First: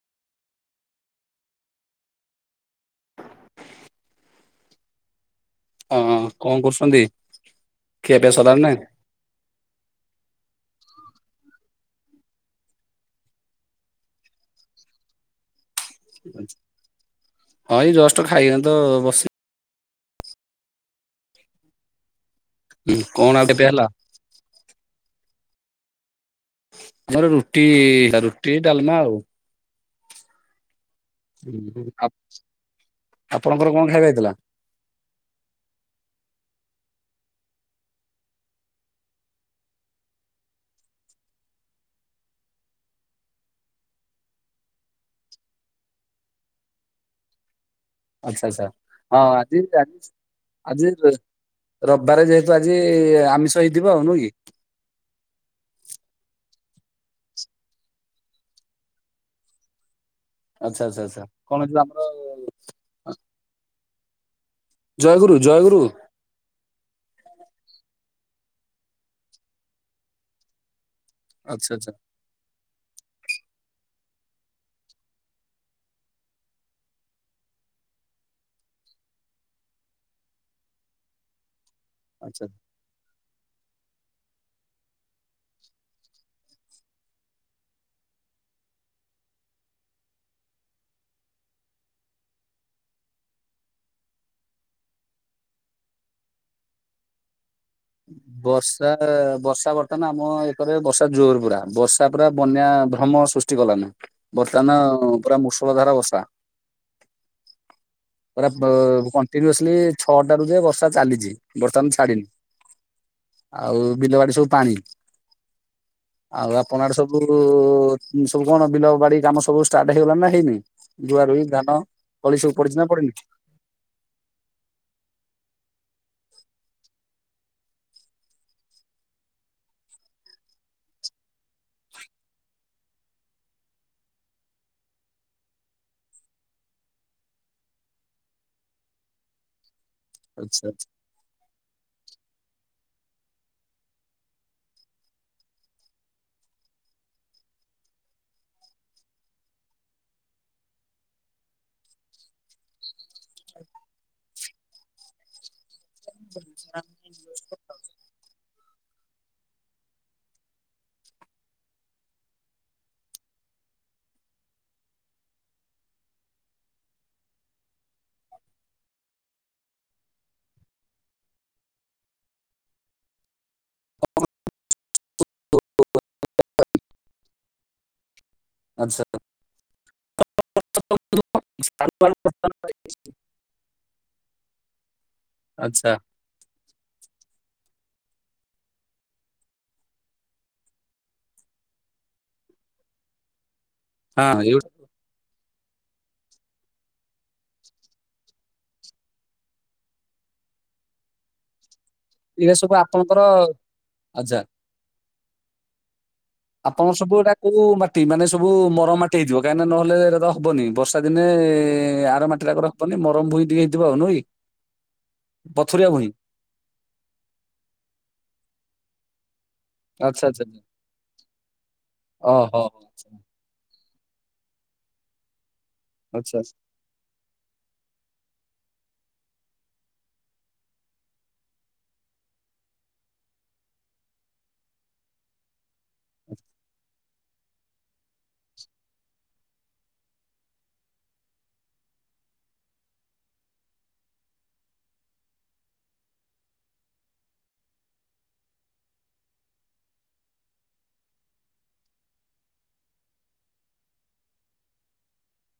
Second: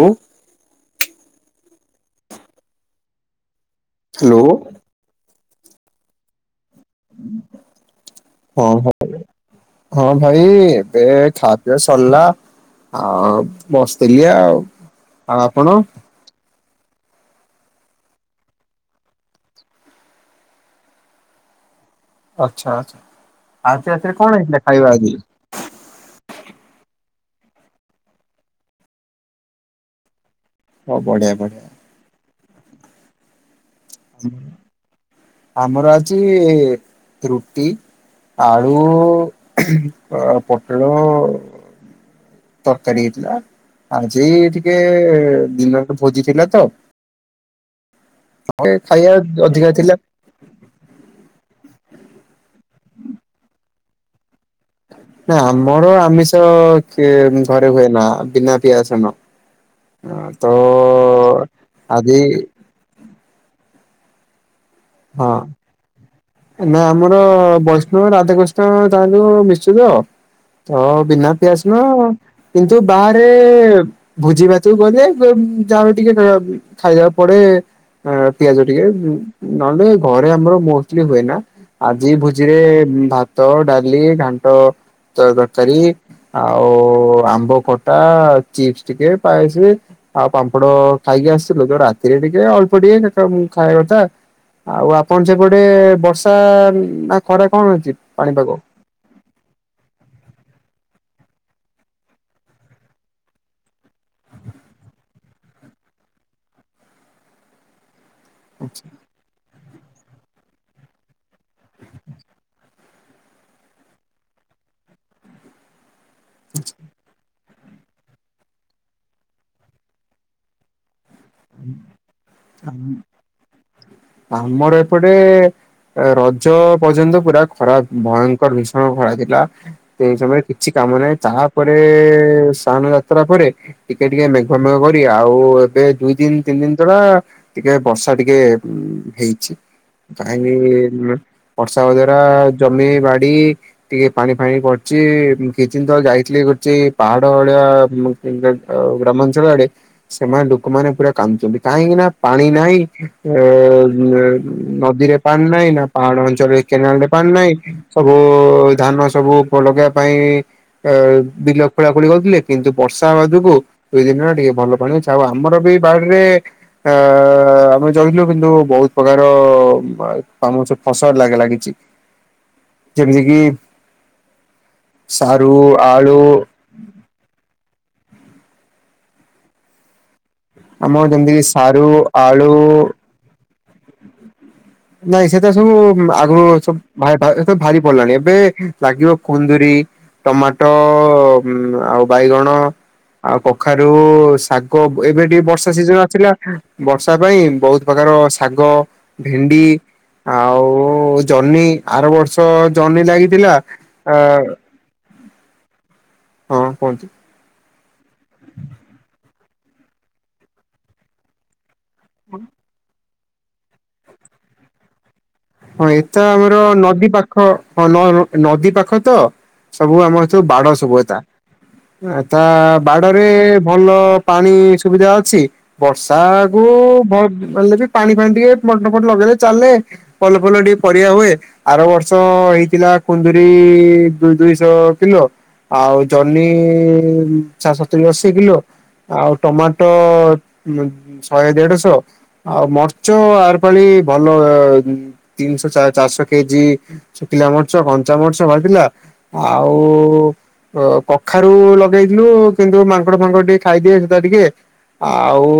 ବୋଉ। ହ୍ୟାଲୋ। ହଁ କଣ କରୁଛନ୍ତି? ଖିଆ ପିଆ ସରାନି ହଁ ନା ନାଇଁ। ହଁ ହଁ ଭାଇ ଏବେ ଖା ପିଅ ସରିଲା। ଆଉ ବସିଥିଲି ଆଉ। ଆଉ ଆପଣ? ହଁ ଏଇ ଜଷ୍ଟ ଖାଇବା ତ ବସି ଆଚ୍ଛା ଆଚ୍ଛା କଣ ଆଉ ଖିଆପିଆ ହେଲା? ଆଜି ରାତିରେ କଣ ହେଇଥିଲା ଖାଇବା ଆଜି? ଜାର ରୁଟି ରୁଟି ଡାଲମା ଆଉ। ହଉ ବଢିଆ। ବଢିଆ ଆପଣଙ୍କର କଣ ଖାଇବା ହେଇଥିଲା। ଆମର ଆଜି ରୁଟି। ଆଳୁ ଆ ପୋଟଳ। ତରକାରୀ ହେଇଥିଲା ଆଜି ଟିକେ ଦିନରେ ଭୋଜି ଥିଲା ତ। ଆଚ୍ଛା ଆଚ୍ଛା ଖାଇବା ହଁ ଆଜି ଅଧିକା ଥିଲା। ଆଜି ଆଜି ରବିବାରେ ଯେହେତୁ ଆଜି ଆମିଷ ହେଇଥିବ ଆଉ ନୁହଁ କି? ନା ଆମର ଆମିଷ କି ଘରେ ହୁଏ ନା ବିନା ପିଆଜରସୁନ। [inaudible] ଆଚ୍ଛା ଆଚ୍ଛା ଆଚ୍ଛା କଣ ହେଇଥିବ ଆମର? ଆଜି ଜୟଗୁରୁ ହଁ ଜୟଗୁରୁ। ନା ଆମର ବୈଷ୍ଣବ ରାଧାକୃଷ୍ଣ ତାର ଯୋଉ ମିଶ୍ଚିତ। ହଁ ବିନା ଆଚ୍ଛା ଆଚ୍ଛା ପିଆଜରସୁଣ କିନ୍ତୁ ବାହାରେ ଏ ଭୋଜି ଭାତ ବି କରିବେ ଯାହା ଟିକେ ଖାଇବା ଖାଇବାକୁ ପଡେ। ଆଁ ପିଆଜ ଟିକେ ନହେଲେ ଘରେ ଆମର ମୋଚ୍ଚ୍ଲି ହୁଏ ନା ଆଜି ଆଚ୍ଛା। ଭୋଜିରେ ଭା ତ, ଡାଲି, ଘାଣ୍ଟ, ତ ତରକାରୀ ଆଉ ଆମ୍ବ ଖଟା ଚିପ୍ସ ଟିକେ ପାଏସ ଆଉ ପାମ୍ପଡ ଖାଇକି ଆସିଥିଲୁ ଯୋଉ ରାତିରେ ଟିକେ ଅଳ୍ପ ଟିକେ ଖାଇବା କଥା। ଆଉ ଆପଣ ସେପଟେ ବର୍ଷା ନା ଖରା କଣ ରହିଛି ପାଣିପାଗ? ତା ବର୍ଷା ବର୍ତ୍ତମାନ ଆମ ଏକରେ ବର୍ଷା ଜୋରେ ପୁରା ବର୍ଷା ପୁରା ବନ୍ୟା ଭ୍ରମ ସୃଷ୍ଟି କଲାନି। ବର୍ତ୍ତମାନ ପୁରା ମୂଷଳ ଧାରା ବର୍ଷା। [unintelligible] ପୁରା ପୁ କଣ୍ଟିନ୍ୟୁସ୍ଲି ଛଅଟା ରୁ ଯେ ବର୍ଷା ଚାଲିଛି ବର୍ତ୍ତମାନ ଛାଡ଼ିନି। ଆଉ ବିଲ ବାଡ଼ି ସବୁ ପାଣି, ଆଉ ଆପଣ ଆଡ଼େ ସବୁ ଉ ଉ ଉ ସବୁ କଣ ବିଲ ବାଡ଼ି କାମ ସବୁ ଷ୍ଟାର୍ଟ ହେଇଗଲାଣି ନା ହେଇନି ରୁଆ ରୁଇ? ଧାନ ତଳି ସବୁ ପଡ଼ିଛି ନା ଆମ ପଡ଼ିନି? ଆମର ଏପଟେ ରଜ ପର୍ଯ୍ୟନ୍ତ ପୁରା ଖରା ଭୟଙ୍କର ଭୀଷଣ ଖରା ଥିଲା ସେଇ ସମୟରେ କିଛି କାମ ନାହିଁ ତାପରେ ସ୍ନାନ୍ ଯାତ୍ରା ପରେ ଟିକେ ଟିକେ ମେଘ ମେଘ କରି ଆଉ ଏବେ ଦୁଇ ତିନ ତିନି ଦିନ ତଳା ଟିକେ ବର୍ଷା ଟିକେ ହେଇଛି। ଆଚ୍ଛା କାହିଁକି ବର୍ଷା ହବା ଦ୍ଵାରା ଜମି ବାଡ଼ି ଟିକେ ପାଣି ଫାଣି ପଡ଼ିଛି କିଛି ଦିନ ତଳେ ଯାଇଥିଲି ଗୁଚି ପାହାଡ଼ ଭଳିଆ ଗା ଗା ଗ୍ରାମାଞ୍ଚଳ ଆଡ଼େ ସେମାନେ ଡୁ ଲୋକମାନେ ପୁରା କାନ୍ଦୁଛନ୍ତି, କାହିଁକି ନା ପାଣି ନାହିଁ ଏ ଏ ନଦୀରେ ପାଣି ନାହିଁ ନା ପାହାଡ଼ ଅଞ୍ଚଳ ରେ କେନାଲ ରେ ପାଣି ନାହିଁ, ସବୁ ଧାନ ସବୁ ପ ଲଗେଇବା ପାଇଁ ଆ ବିଲ ଖୋଳା ଖୋଳି କରୁଥିଲେ କିନ୍ତୁ ବର୍ଷା ହବା ଯୋଗୁଁ ଦୁଇ ଦିନରେ ଟିକେ ଭଲ ପାଣି ଅଛି ଆଉ ଆ ଆମର ବି ବାଡ଼ିରେ ଆ ଆମେ ଜଗିଲୁ କିନ୍ତୁ ବହୁତ ପ୍ରକାର ଆମ ସେ ଫସଲ ଲାଗିଲା କିଛି ଯେମିତି କିି ସାରୁ, ଆଳୁ ଆଚ୍ଛା। ଆମର ଯେମିତି କିି ସାରୁ, ଆଚ୍ଛା ଆଳୁ ନାଇଁ ସେଟା ସବୁ ଆଚ୍ଛା ଆଗରୁ ସବୁ [unintelligible] ପଡ଼ିଲାଣି ଏବେ ଲାଗିବ କୁନ୍ଦୁୁରୀ ଟମାଟୋ ଉଁ ଆଉ ବାଇଗଣ ଆଉ କଖାରୁ, ହଁ ଶା କୋ ଏବେ ଟିକେ ବର୍ଷା ସିଜନ୍ ଆସିଲା ବର୍ଷା ପାଇଁ ବହୁତ ପ୍ରକାର ର ଶାଗ ଭେଣ୍ଡି ଆଉ ଜହ୍ନି ଆର ବର୍ଷ ଏଇଟା ସବୁ ଜହ୍ନି ଆପଣଙ୍କର ଲାଗିଥିଲା ଆ ଆଚ୍ଛା। ଆପଣର କୁହନ୍ତୁ ସବୁ ଏରା କଉ ମାଟି ମାନେ ସବୁ ମରମ ମାଟି ହେଇଥିବ କାହିଁକି ନା ନହେଲେ ଏରାତ ହବନି ବର୍ଷା ଦିନେ ଏ ଆର ମାଟିରାକରେ ହବନି ମରମ ଭୂଇଁ ଟିକେ ହେଇଥିବ ଆଉ ନୁହେଁ କି? ପଥୁରିଆ ଭୂଇଁ ହୁଏତ ଆମର ନଦୀ ପାଖ ହଁ ନ ନଦୀ ପାଖ ତ ସବୁ ଆଚ୍ଛା ଆମର ସବୁ ଆଚ୍ଛା ବାଡ଼ ସବୁ ଏତା, ତା ଓହୋ ବାଡ଼ ରେ ଭଲ ପାଣି ସୁବିଧା ଅଛି ବର୍ଷା ଆଚ୍ଛା। କୁ ଭ ହେଲେବି ପାଣି ଫାଣି ଟିକେ ମଟର ଫଟର ଲଗେଇଲେ ଚାଲେ ଭଲ ଫଲ ଟିକେ ପରିବା ହୁଏ ଆର ବର୍ଷ ହେଇଥିଲା କୁନ୍ଦୁୁରୀ ଦୁଇ ଦୁଇଶହ କିଲୋ ଆଉ ଜହ୍ନି ଚା ସତୁରି ଅଶି କିଲୋ। ଆଉ ଟମାଟୋ ଶହେ ଦେଢ଼ ଶହ ଆଉ ମରିଚ ଆର୍ ପାଳି ଭଲ ତିନିଶହ ଚା ଚାରିଶହ କେଜି ଶୁଖିଲା ମର୍ଚ କଞ୍ଚାମର୍ଚ ବାହାରିଥିଲା। ଆଉ ଓ କଖାରୁ ଲଗେଇଥିଲୁ କିନ୍ତୁ ମାଙ୍କଡ଼ ଫାଙ୍କଡ଼ ଟିକେ ଖାଇଦିଏ ସେଟା ଟିକେ ଆଉ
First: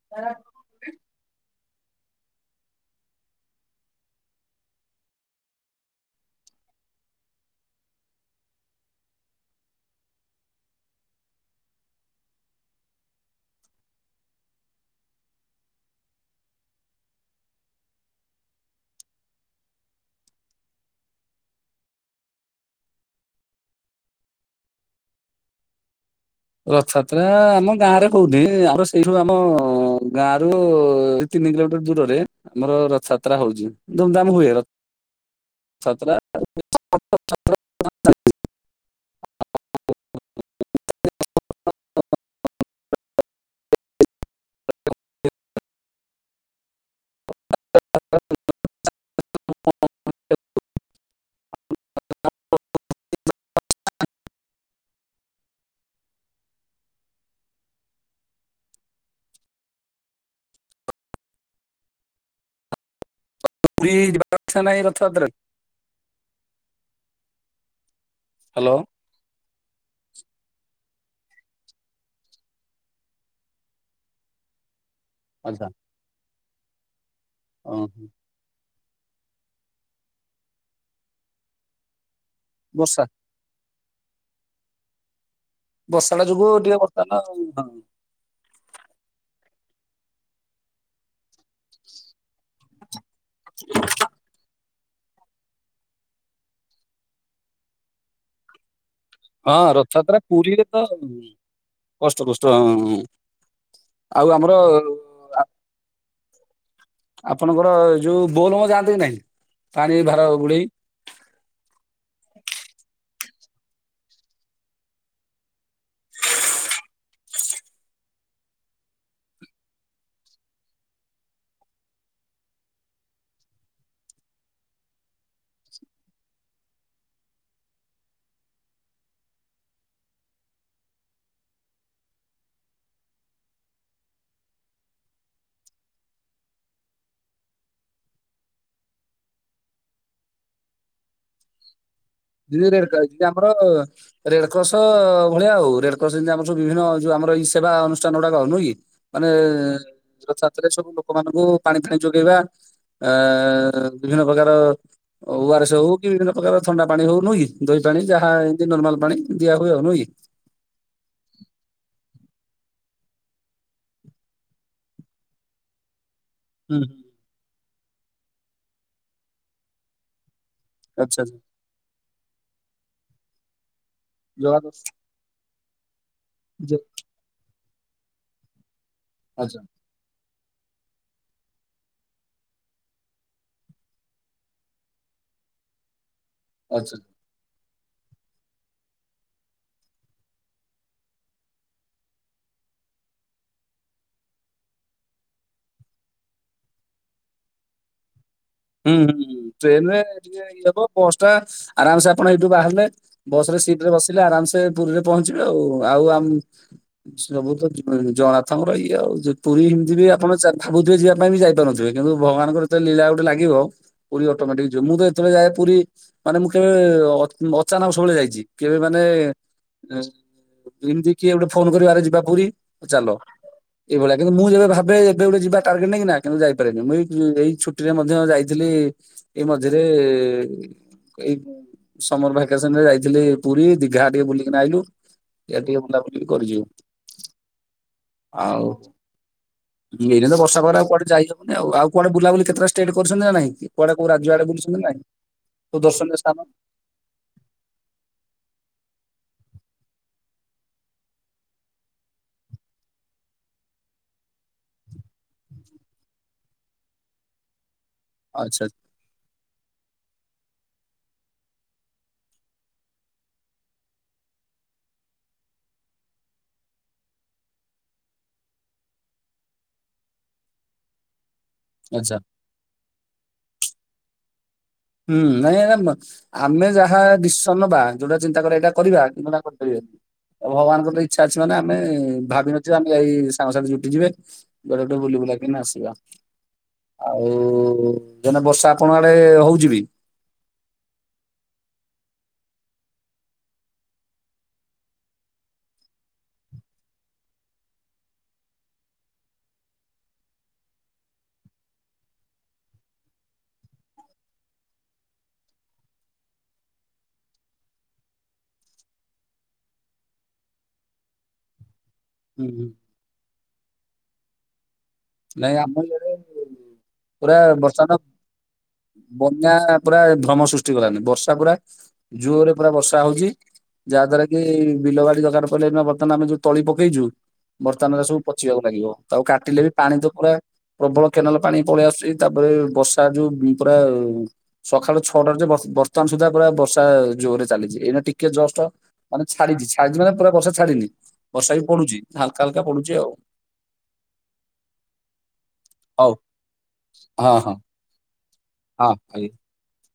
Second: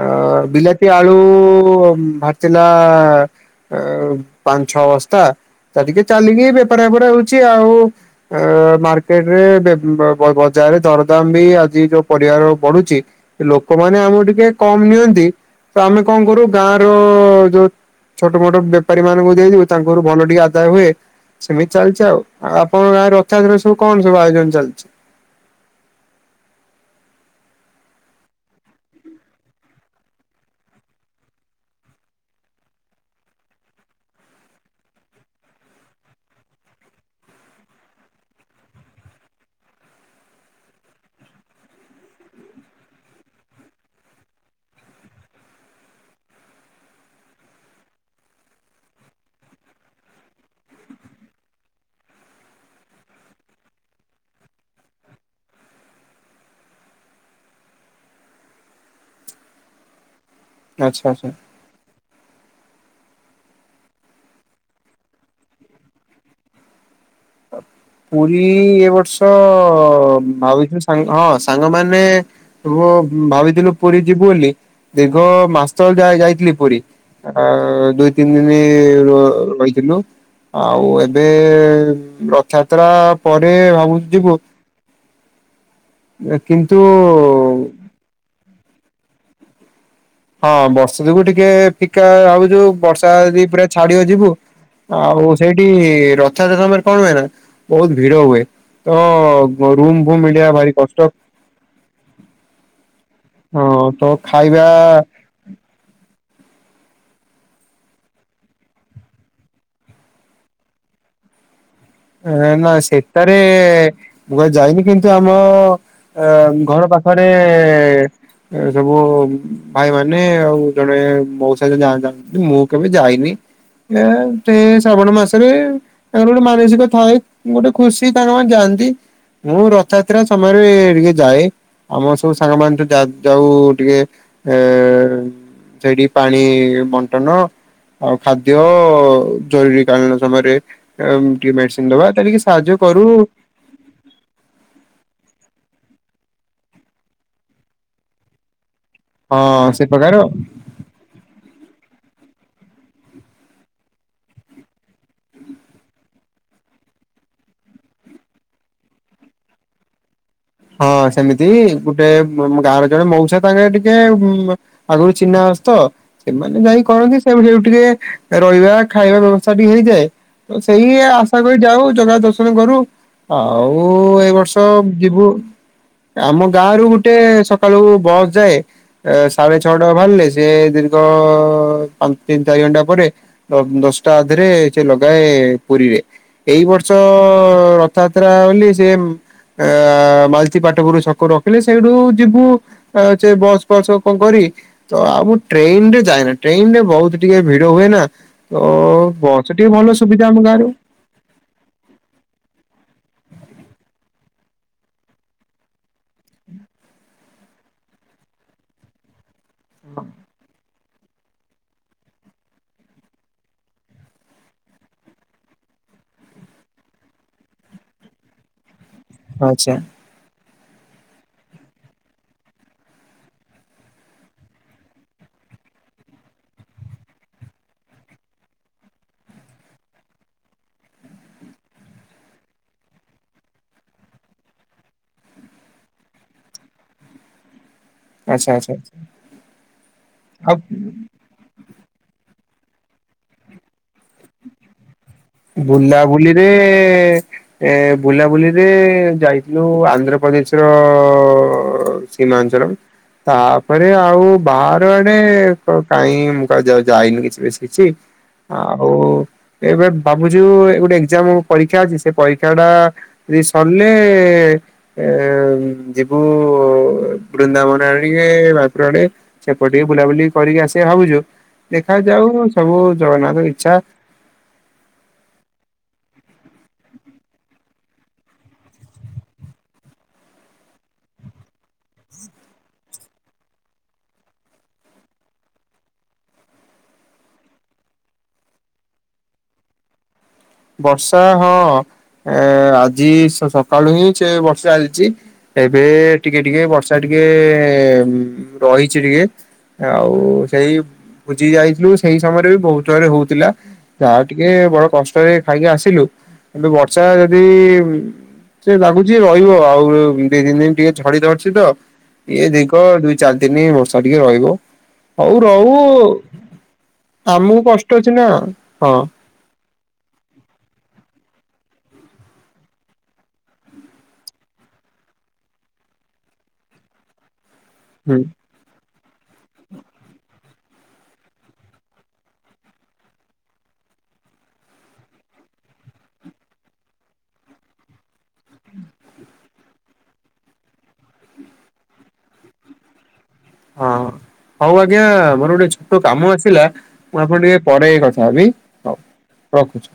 ଅ ବିଲାତି ଆଳୁ ଭାର୍ ଥିଲା ଆଉ ପାଞ୍ଚ ଛଅ ବସ୍ତା ତା ଟିକେ ଚାଲିକି ବେପାର [unintelligible] ହଉଛି ଆଉ ଅ ମାର୍କେଟ ରେ ବେ ବଜାରରେ ଦରଦାମ ବି ଆଜି ଯୋଉ ପରିବାର ବଢ଼ୁଛି ଲୋକମାନେ ଆମକୁ ଟିକେ କମ ନିଅନ୍ତି ତ ଆମେ କଣ କରୁ ଗାଁ ର ଯୋଉ ଛୋଟ ମୋଟ ବେପାରୀ ମାନଙ୍କୁ ଦେଇଦଉ ତାଙ୍କର ଭଲ ଟିକେ ଆଦାୟ ହୁଏ। ସେମିତି ଚାଲିଛି ଆଉ ଆଉ ଆପଣଙ୍କ ଗାଁରେ ରଥଯାତ୍ରା ସବୁ କଣ ସବୁ ଆୟୋଜନ ଚାଲିଛି? ରଥଯାତ୍ରା ଆମ ଗାଁ ରେ ହଉନି, ଆମର ସେଇଠୁ ଆମ ଗାଁ ରୁ ତିନି କିଲୋମିଟର ଦୂରରେ ଆମର ରଥଯାତ୍ରା ହୋଉଛି। ଧୁମ୍ ଧାମ ହୁଏ ରଥ ରଥଯାତ୍ରା। [unintelligible] ଆଚ୍ଛା [unintelligible] [unintelligible] ପୁରୀ ହ୍ୟାଲୋ ଏ ବର୍ଷ ଭାବିଥିଲୁ ସାଙ୍ଗ ହଁ ସାଙ୍ଗମାନେ ଭାବିଥିଲୁ ପୁରୀ ଯିବୁ ବୋଲି। ଦୀର୍ଘ ଆଚ୍ଛା ମାସ ଯାଇଥିଲି ପୁରୀ। ଓହୋ ଦୁଇ ଦିନି ରହିଥିଲୁ ଆଉ ଏବେ ରଥଯାତ୍ରା ବର୍ଷା ପରେ ଭାବୁଚୁ ଯିବୁ। ବର୍ଷାଟା ଯୋଗୁ ଟିକେ କିନ୍ତୁ ବର୍ତ୍ତମାନ ଆଉ ହଁ ହଁ ବର୍ଷା ଯୋଗୁ ଟିକେ ଫିକା ହାବଛୁ ବର୍ଷା ଯଦି ପୁରା ଛାଡିବ ଯିବୁ। ଆଉ ସେଇଠି ରଥଯାତ୍ରା ସମୟରେ କଣ ହୁଏ ନା ବହୁତ ଭିଡ ହୁଏ। ତ ହଁ ରୁମ୍ ଫୁମ ରଥଯାତ୍ରା ମିଲିବା ପୁରୀରେ ଭାରି ତ କଷ୍ଟ। କଷ୍ଟ କଷ୍ଟ ହ ହଁ ତ ଆଉ ଆମର ଖାଇବା ଆପଣଙ୍କର ଯୋଉ ବୋଲ ବମ ଯାଆନ୍ତି କି ନାହିଁ ପାଣି ଭାର ବୁଡେଇ? ନା ସେଟାରେ ମୁ ଯାଇନି କିନ୍ତୁ ଆମ ଅ ଘର ପାଖରେ ଏ ସବୁ ଭାଇ ମାନେ ଆଉ ଜଣେ ମୋଉସା ଯାଛନ୍ତି। ମୁଁ କେବେ ଯାଇନି ଏ ସେ ଶ୍ରାବଣ ମାସରେ ତାଙ୍କର ଗୋଟେ ମାନସିକ ଥାଏ ଗୋଟେ ଖୁସି ତାଙ୍କ ମାନ ଯାଆନ୍ତି। ମୁଁ ରଥଯାତ୍ରା ସମୟରେ ଟିକେ ଯାଏ। ଆମ ସବୁ ସାଙ୍ଗମାନେ ତ ଯାଉ ଟିକେ ଏ ସେଇଠି ପାଣି ବଣ୍ଟନ ଆଉ ଖାଦ୍ୟ ଜରୁରୀ କଳୀନ ସମୟରେ ଟିକେ ମେଡିସିନ ଦବା। ତା ଟିକେ [unintelligible] ସାହାଯ୍ୟ କରୁ ଯିଦି ଆମର ରେଡ କ୍ରସ ଭଳିଆ ଆଉ ରେଡ କ୍ରସ ଯେମିତି ଆମର ସୁ ବିଭିନ ଯଉ ଆମରଇ ସେବା ଅନୁଷ୍ଠାନ ଗୁଡାକ ନୁହଁ କି? ମାନେ ହଁ ସେ ପ୍ରକାର ରଥଯାତ୍ରାରେ ସବୁ ଲୋକମାନାନଙ୍କୁ ପାଣି ଫାଣି ଯୋଗେଇବା। ଆ ବିଭିନ୍ନ ପ୍ରକାର ଓ ଆର ଏସ ହଉ କି ବିଭିନ୍ନ ପ୍ରକାର ଥଣ୍ଡା। ପାଣି ହଉ ନୁହଁ କି ଦହି ପାଣି ଯାହା ଏମିତି ନର୍ମାଲ ପାଣି ଦିଆ ହୁଏ ଆଉ ନୁହଁ କି? ହଁ ସେମିତି ଗୋଟେ ଗାଁର ଜଣେ ମଉସା ତାଙ୍କରେ ଟିକେ ଆଗରୁ ଚିହ୍ନା ଅଛି ତ ସେମାନେ ହୁଁ ଯାଇ ହୁଁ କରନ୍ତି ସେ ଟିକେ ରହିବା ଖାଇବା ବ୍ୟବସ୍ଥା ଟିକେ ହେଇଯାଏ। ତ ସେଇ ଆଚ୍ଛା ଆଶା କରି ଯାଉ ଜଗା ଦର୍ଶନ କରୁ। ଆଉ ଏଇ ବର୍ଷ ଆଚ୍ଛା ଯିବୁ। ଆମ ଗାଁ ରୁ ଗୋଟେ ସକାଳୁ ବସ୍ ଯାଏ ସାଢେ ଆଚ୍ଛା ଛଅ ବାହାରିଲେ ସେ ଦୀର୍ଘ ପାଞ୍ଚ ତିନି ଚାରି ଘଣ୍ଟା ପରେ ଦଶଟା ଆଦେରେ ସେ ଲଗାଏ ପୁରୀରେ। ଏଇ ବର୍ଷ ଆଚ୍ଛା ରଥଯାତ୍ରା ବୋଲି ସେ ଅ ମାଲତି ପାଟପୁରୁ ଛକରୁ ରଖିଲେ ସେଇଠୁ ଯିବୁ ଆ ସେ ବସ ଫସ କଣ କରି। ତ ଆଉ ମୁଁ ଟ୍ରେନ ରେ ଯାଏନା ଟ୍ରେନ ରେ ବହୁତ ଟିକେ ଭିଡ ହୁଏ ନା। ତ ହୁଁ ବସ ଟିକେ ଭଲ ସୁବିଧା ଆମ ଗାଁରୁ। ବାସ୍ ଟା ଆରାମସେ ଆପଣ ଏଇଠୁ ବାହାରିଲେ ବସ ରେ ସିଟ ରେ ବସିଲେ ଆରାମସେ ପୁରୀରେ ପହଞ୍ଚିବେ। ଆଉ ଆଉ ଆମ ସବୁ ତ ଜଣାଥଙ୍କର ଇଏ ଆଉ। ପୁରୀ ଏମିତି ବି ଆପଣ ଚା ଭାବୁଥିବେ ଯିବା ପାଇଁ ବି ଯାଇପାରୁନଥିବେ କିନ୍ତୁ ଭଗାନଙ୍କର ଏତେ ଲୀଳା ଗୋଟେ ଲାଗିବ ପୁରୀ ଅଟୋମେଟିକ ଯିବେ, ମୁଁ ତ ଯେତେବେଳେ ଯାଏ ପୁରୀ ମାନେ ମୁଁ କେବେ ଅ ଅଚାନକ ସବୁବେଳେ ଯାଇଛି କେବେ ମାନେ ଆଚ୍ଛା ଏମିତି କିଏ ଗୋଟେ ଫୋନ କରିବ ଆରେ ଯିବା ପୁରୀ ତ ଚାଲ। ଏଇ ଭଳିଆ କିନ୍ତୁଁ ମୁଁ ଯେବେ ଭାବେ ଏବେ ଗୋଟେ ଯିବା ଟାର୍ଗେଟ ନେଇ କି ନା, କିନ୍ତୁ ଯାଇପାରନି ମୁଁ ଏଇ-ଏଇ ଛୁଟି ଛୁଟିରେ ମଧ୍ୟ ଯାଇଥିଲି ଏଇ ମଝିରେ ଏଇ ସମର ଭାକାସନ ରେ ଯାଇଥିଲି ପୁରୀ ଦିଘା ଟିକେ ବୁଲିକିନା ଆଇଲୁ। ଏଆଡ଼େ ଟିକେ ବୁଲାବୁଲି ବି କରିଛୁ। ଆଚ୍ଛା ଆଉ ଆଚ୍ଛା ଆଚ୍ଛା। ଏଇନା ତ ବର୍ଷା ପାଗରେ ଆଉ କୁଆଡେ ଯାଇ ଆଉ କୁଆଡ ବୁଲାବୁଲି କେତଟା ଷ୍ଟେଟ କରିଛନ୍ତି ନା ନାଇଁ, କୁଆଡେ କଉ ରାଜ୍ୟ ଆଡେ ବୁଲିଛନ୍ତି ନା ନାଇଁ? କୋଉ ଦର୍ଶନୀୟ ସ୍ଥାନ ବୁଲାବୁଲିରେ ଏ ବୁଲାବୁଲିରେ ଯାଇଥିଲୁ ଆନ୍ଧ୍ରପ୍ରଦେଶ ର ସୀମାଞ୍ଚଳମ ତାପରେ ଆଉ ବାହାର ରଆଡେ କ କାହିଁ ମୁଁ କୁ ଯାଇନି କିଛି ବେସି କିଛି। ଆଚ୍ଛା। ଆଉ ଏବେ ବାବୁଚୁ ଗୋଟେ ଏଜାମ ପରୀକ୍ଷା ଅଛି ସେ ପରୀକ୍ଷାଟା ଏଇ ସରିଲେ ଏ ଯିବୁ ବୃନ୍ଦାବନ ଆଡ଼େ ଟିକେ [unintelligible] ସେପଟେଟିକେ ବୁଲାବୁଲି କରିକି ଆସିବା ଭାବୁଛୁ ଦେଖା ଆଚ୍ଛା ଯାଉ ସବୁ ଜଗନ୍ନାଥଙ୍କ ଇଚ୍ଛା। ହୁଁ ନାଇଁ ଏରା ମ ଆମେ ଯାହା ଦିଶନ୍ ନବା ଯୋଉଟା ଚିନ୍ତା କରିବା ଏଇଟା କରିବା କିନ୍ତୁ ଏଟା କରିପାରିବାନି। ଭଗବାନଙ୍କ ତ ଇଚ୍ଛା ଅଛି ମାନେ ଆମେ ଭାବିନଥିବା ଆମେ ଯାଇ ସାଙ୍ଗସାଥି ଜୁଟି ଯିବେ। କୁଆଡେ ଗୋଟେ ବୁଲି ବୁଲାକିନା ଆସିବା। ଆଉ ଏଇନା ବର୍ଷା ଆପଣ ଆଡେ ହଉଛିିବି? ବର୍ଷା ହଁ ଏ ଆଜି ସକାଳୁ ହିଁ ସେ ବର୍ଷା ଚାଲିଛି। ଏବେ ଟିକେ ଟିକେ ବର୍ଷା ଟିକେ ରହିଛି ଟିକେ। ଆଉ ସେଇ ବୁଜି ଯାଇଥିଲୁ ସେଇ ସମୟରେ ବି ବହୁତ ଜୋରେ ହଉଥିଲା। ଯହା ଟିକେ ବଡ କଷ୍ଟରେ ଖାଇକି ଆସିଲୁ କିନ୍ତୁ ବର୍ଷା ଯଦି ସେ ଲାଗୁଛି ରହିବ ଆଉ ଦି ତିନ ଦିନ ଟିକେ ଝଡି ଧରିଛି ତ। ଇଏ ହୁଁ ହୁଁ ଦୀର୍ଘ ଦୁଇ ଚାରି ତିନି ବର୍ଷା ଟିକେ ରହିବ। ହଉ ନାଇଁ ଆମ ରହୁ ଇଆଡେ ପୁରା ଆମକୁ ବର୍ଷା ତ କଷ୍ଟ ଅଛି ନା ହଁ। ବନ୍ୟା ପୁରା ଭ୍ରମ ସୃଷ୍ଟି କଲାନି ବର୍ଷା ପୁରା ଜୋରରେ ପୁରା ବର୍ଷା ହଉଛି। ଯାହା ଦ୍ଵାରା କି ବିଲ ବାଡି ଦରକାର ପିଡିଲେ ବର୍ତ୍ତମାନ ଆମେ ଯୋଉ ତଳି ପକେଇଛୁ ବର୍ତ୍ତମାନ ଏରା ସବୁ ହୁଁ। ପଚିବାକୁ ଲାଗିବ ତାକୁ କାଟିଲେ ବି ପାଣି ତ ପୁରା ପ୍ରବଳ କେନାଲ ପାଣି ପଳେଇ ଆସୁଛି ତାପରେ ବର୍ଷା ଯୋଉ ପୁରା ସକାଳୁ ଛଅଟା ରୁ ଯେ ବା ବସ୍ତମାନ ସୁଦ୍ଧା ପୁରା ବର୍ଷା ଜୋରରେ ଚାଲିଛି ଏଇଟା ଟିକେ ଜଷ୍ଟ ମାନେ ଛାଡିଛି ଛାଡିଛି ମାନେ ପୁରା ବର୍ଷା ଛାଡିିନି, ବର୍ଷା ବି ପଡୁଛି ହାଲକା ହାଲକା ପଡୁଛି ଆଉ। ହଁ ହଉ ଆଜ୍ଞା ମୋର ଗୋଟେ ଛଟ ହଉ କାମ ଆସିଲା ମୁଁ ହଁ ଆପଣଙ୍କୁ ହଁ ଟିକେ ପରେ କଥା ହେବି। ହଁ ହଉ ଭାଇ ରଖୁଛି।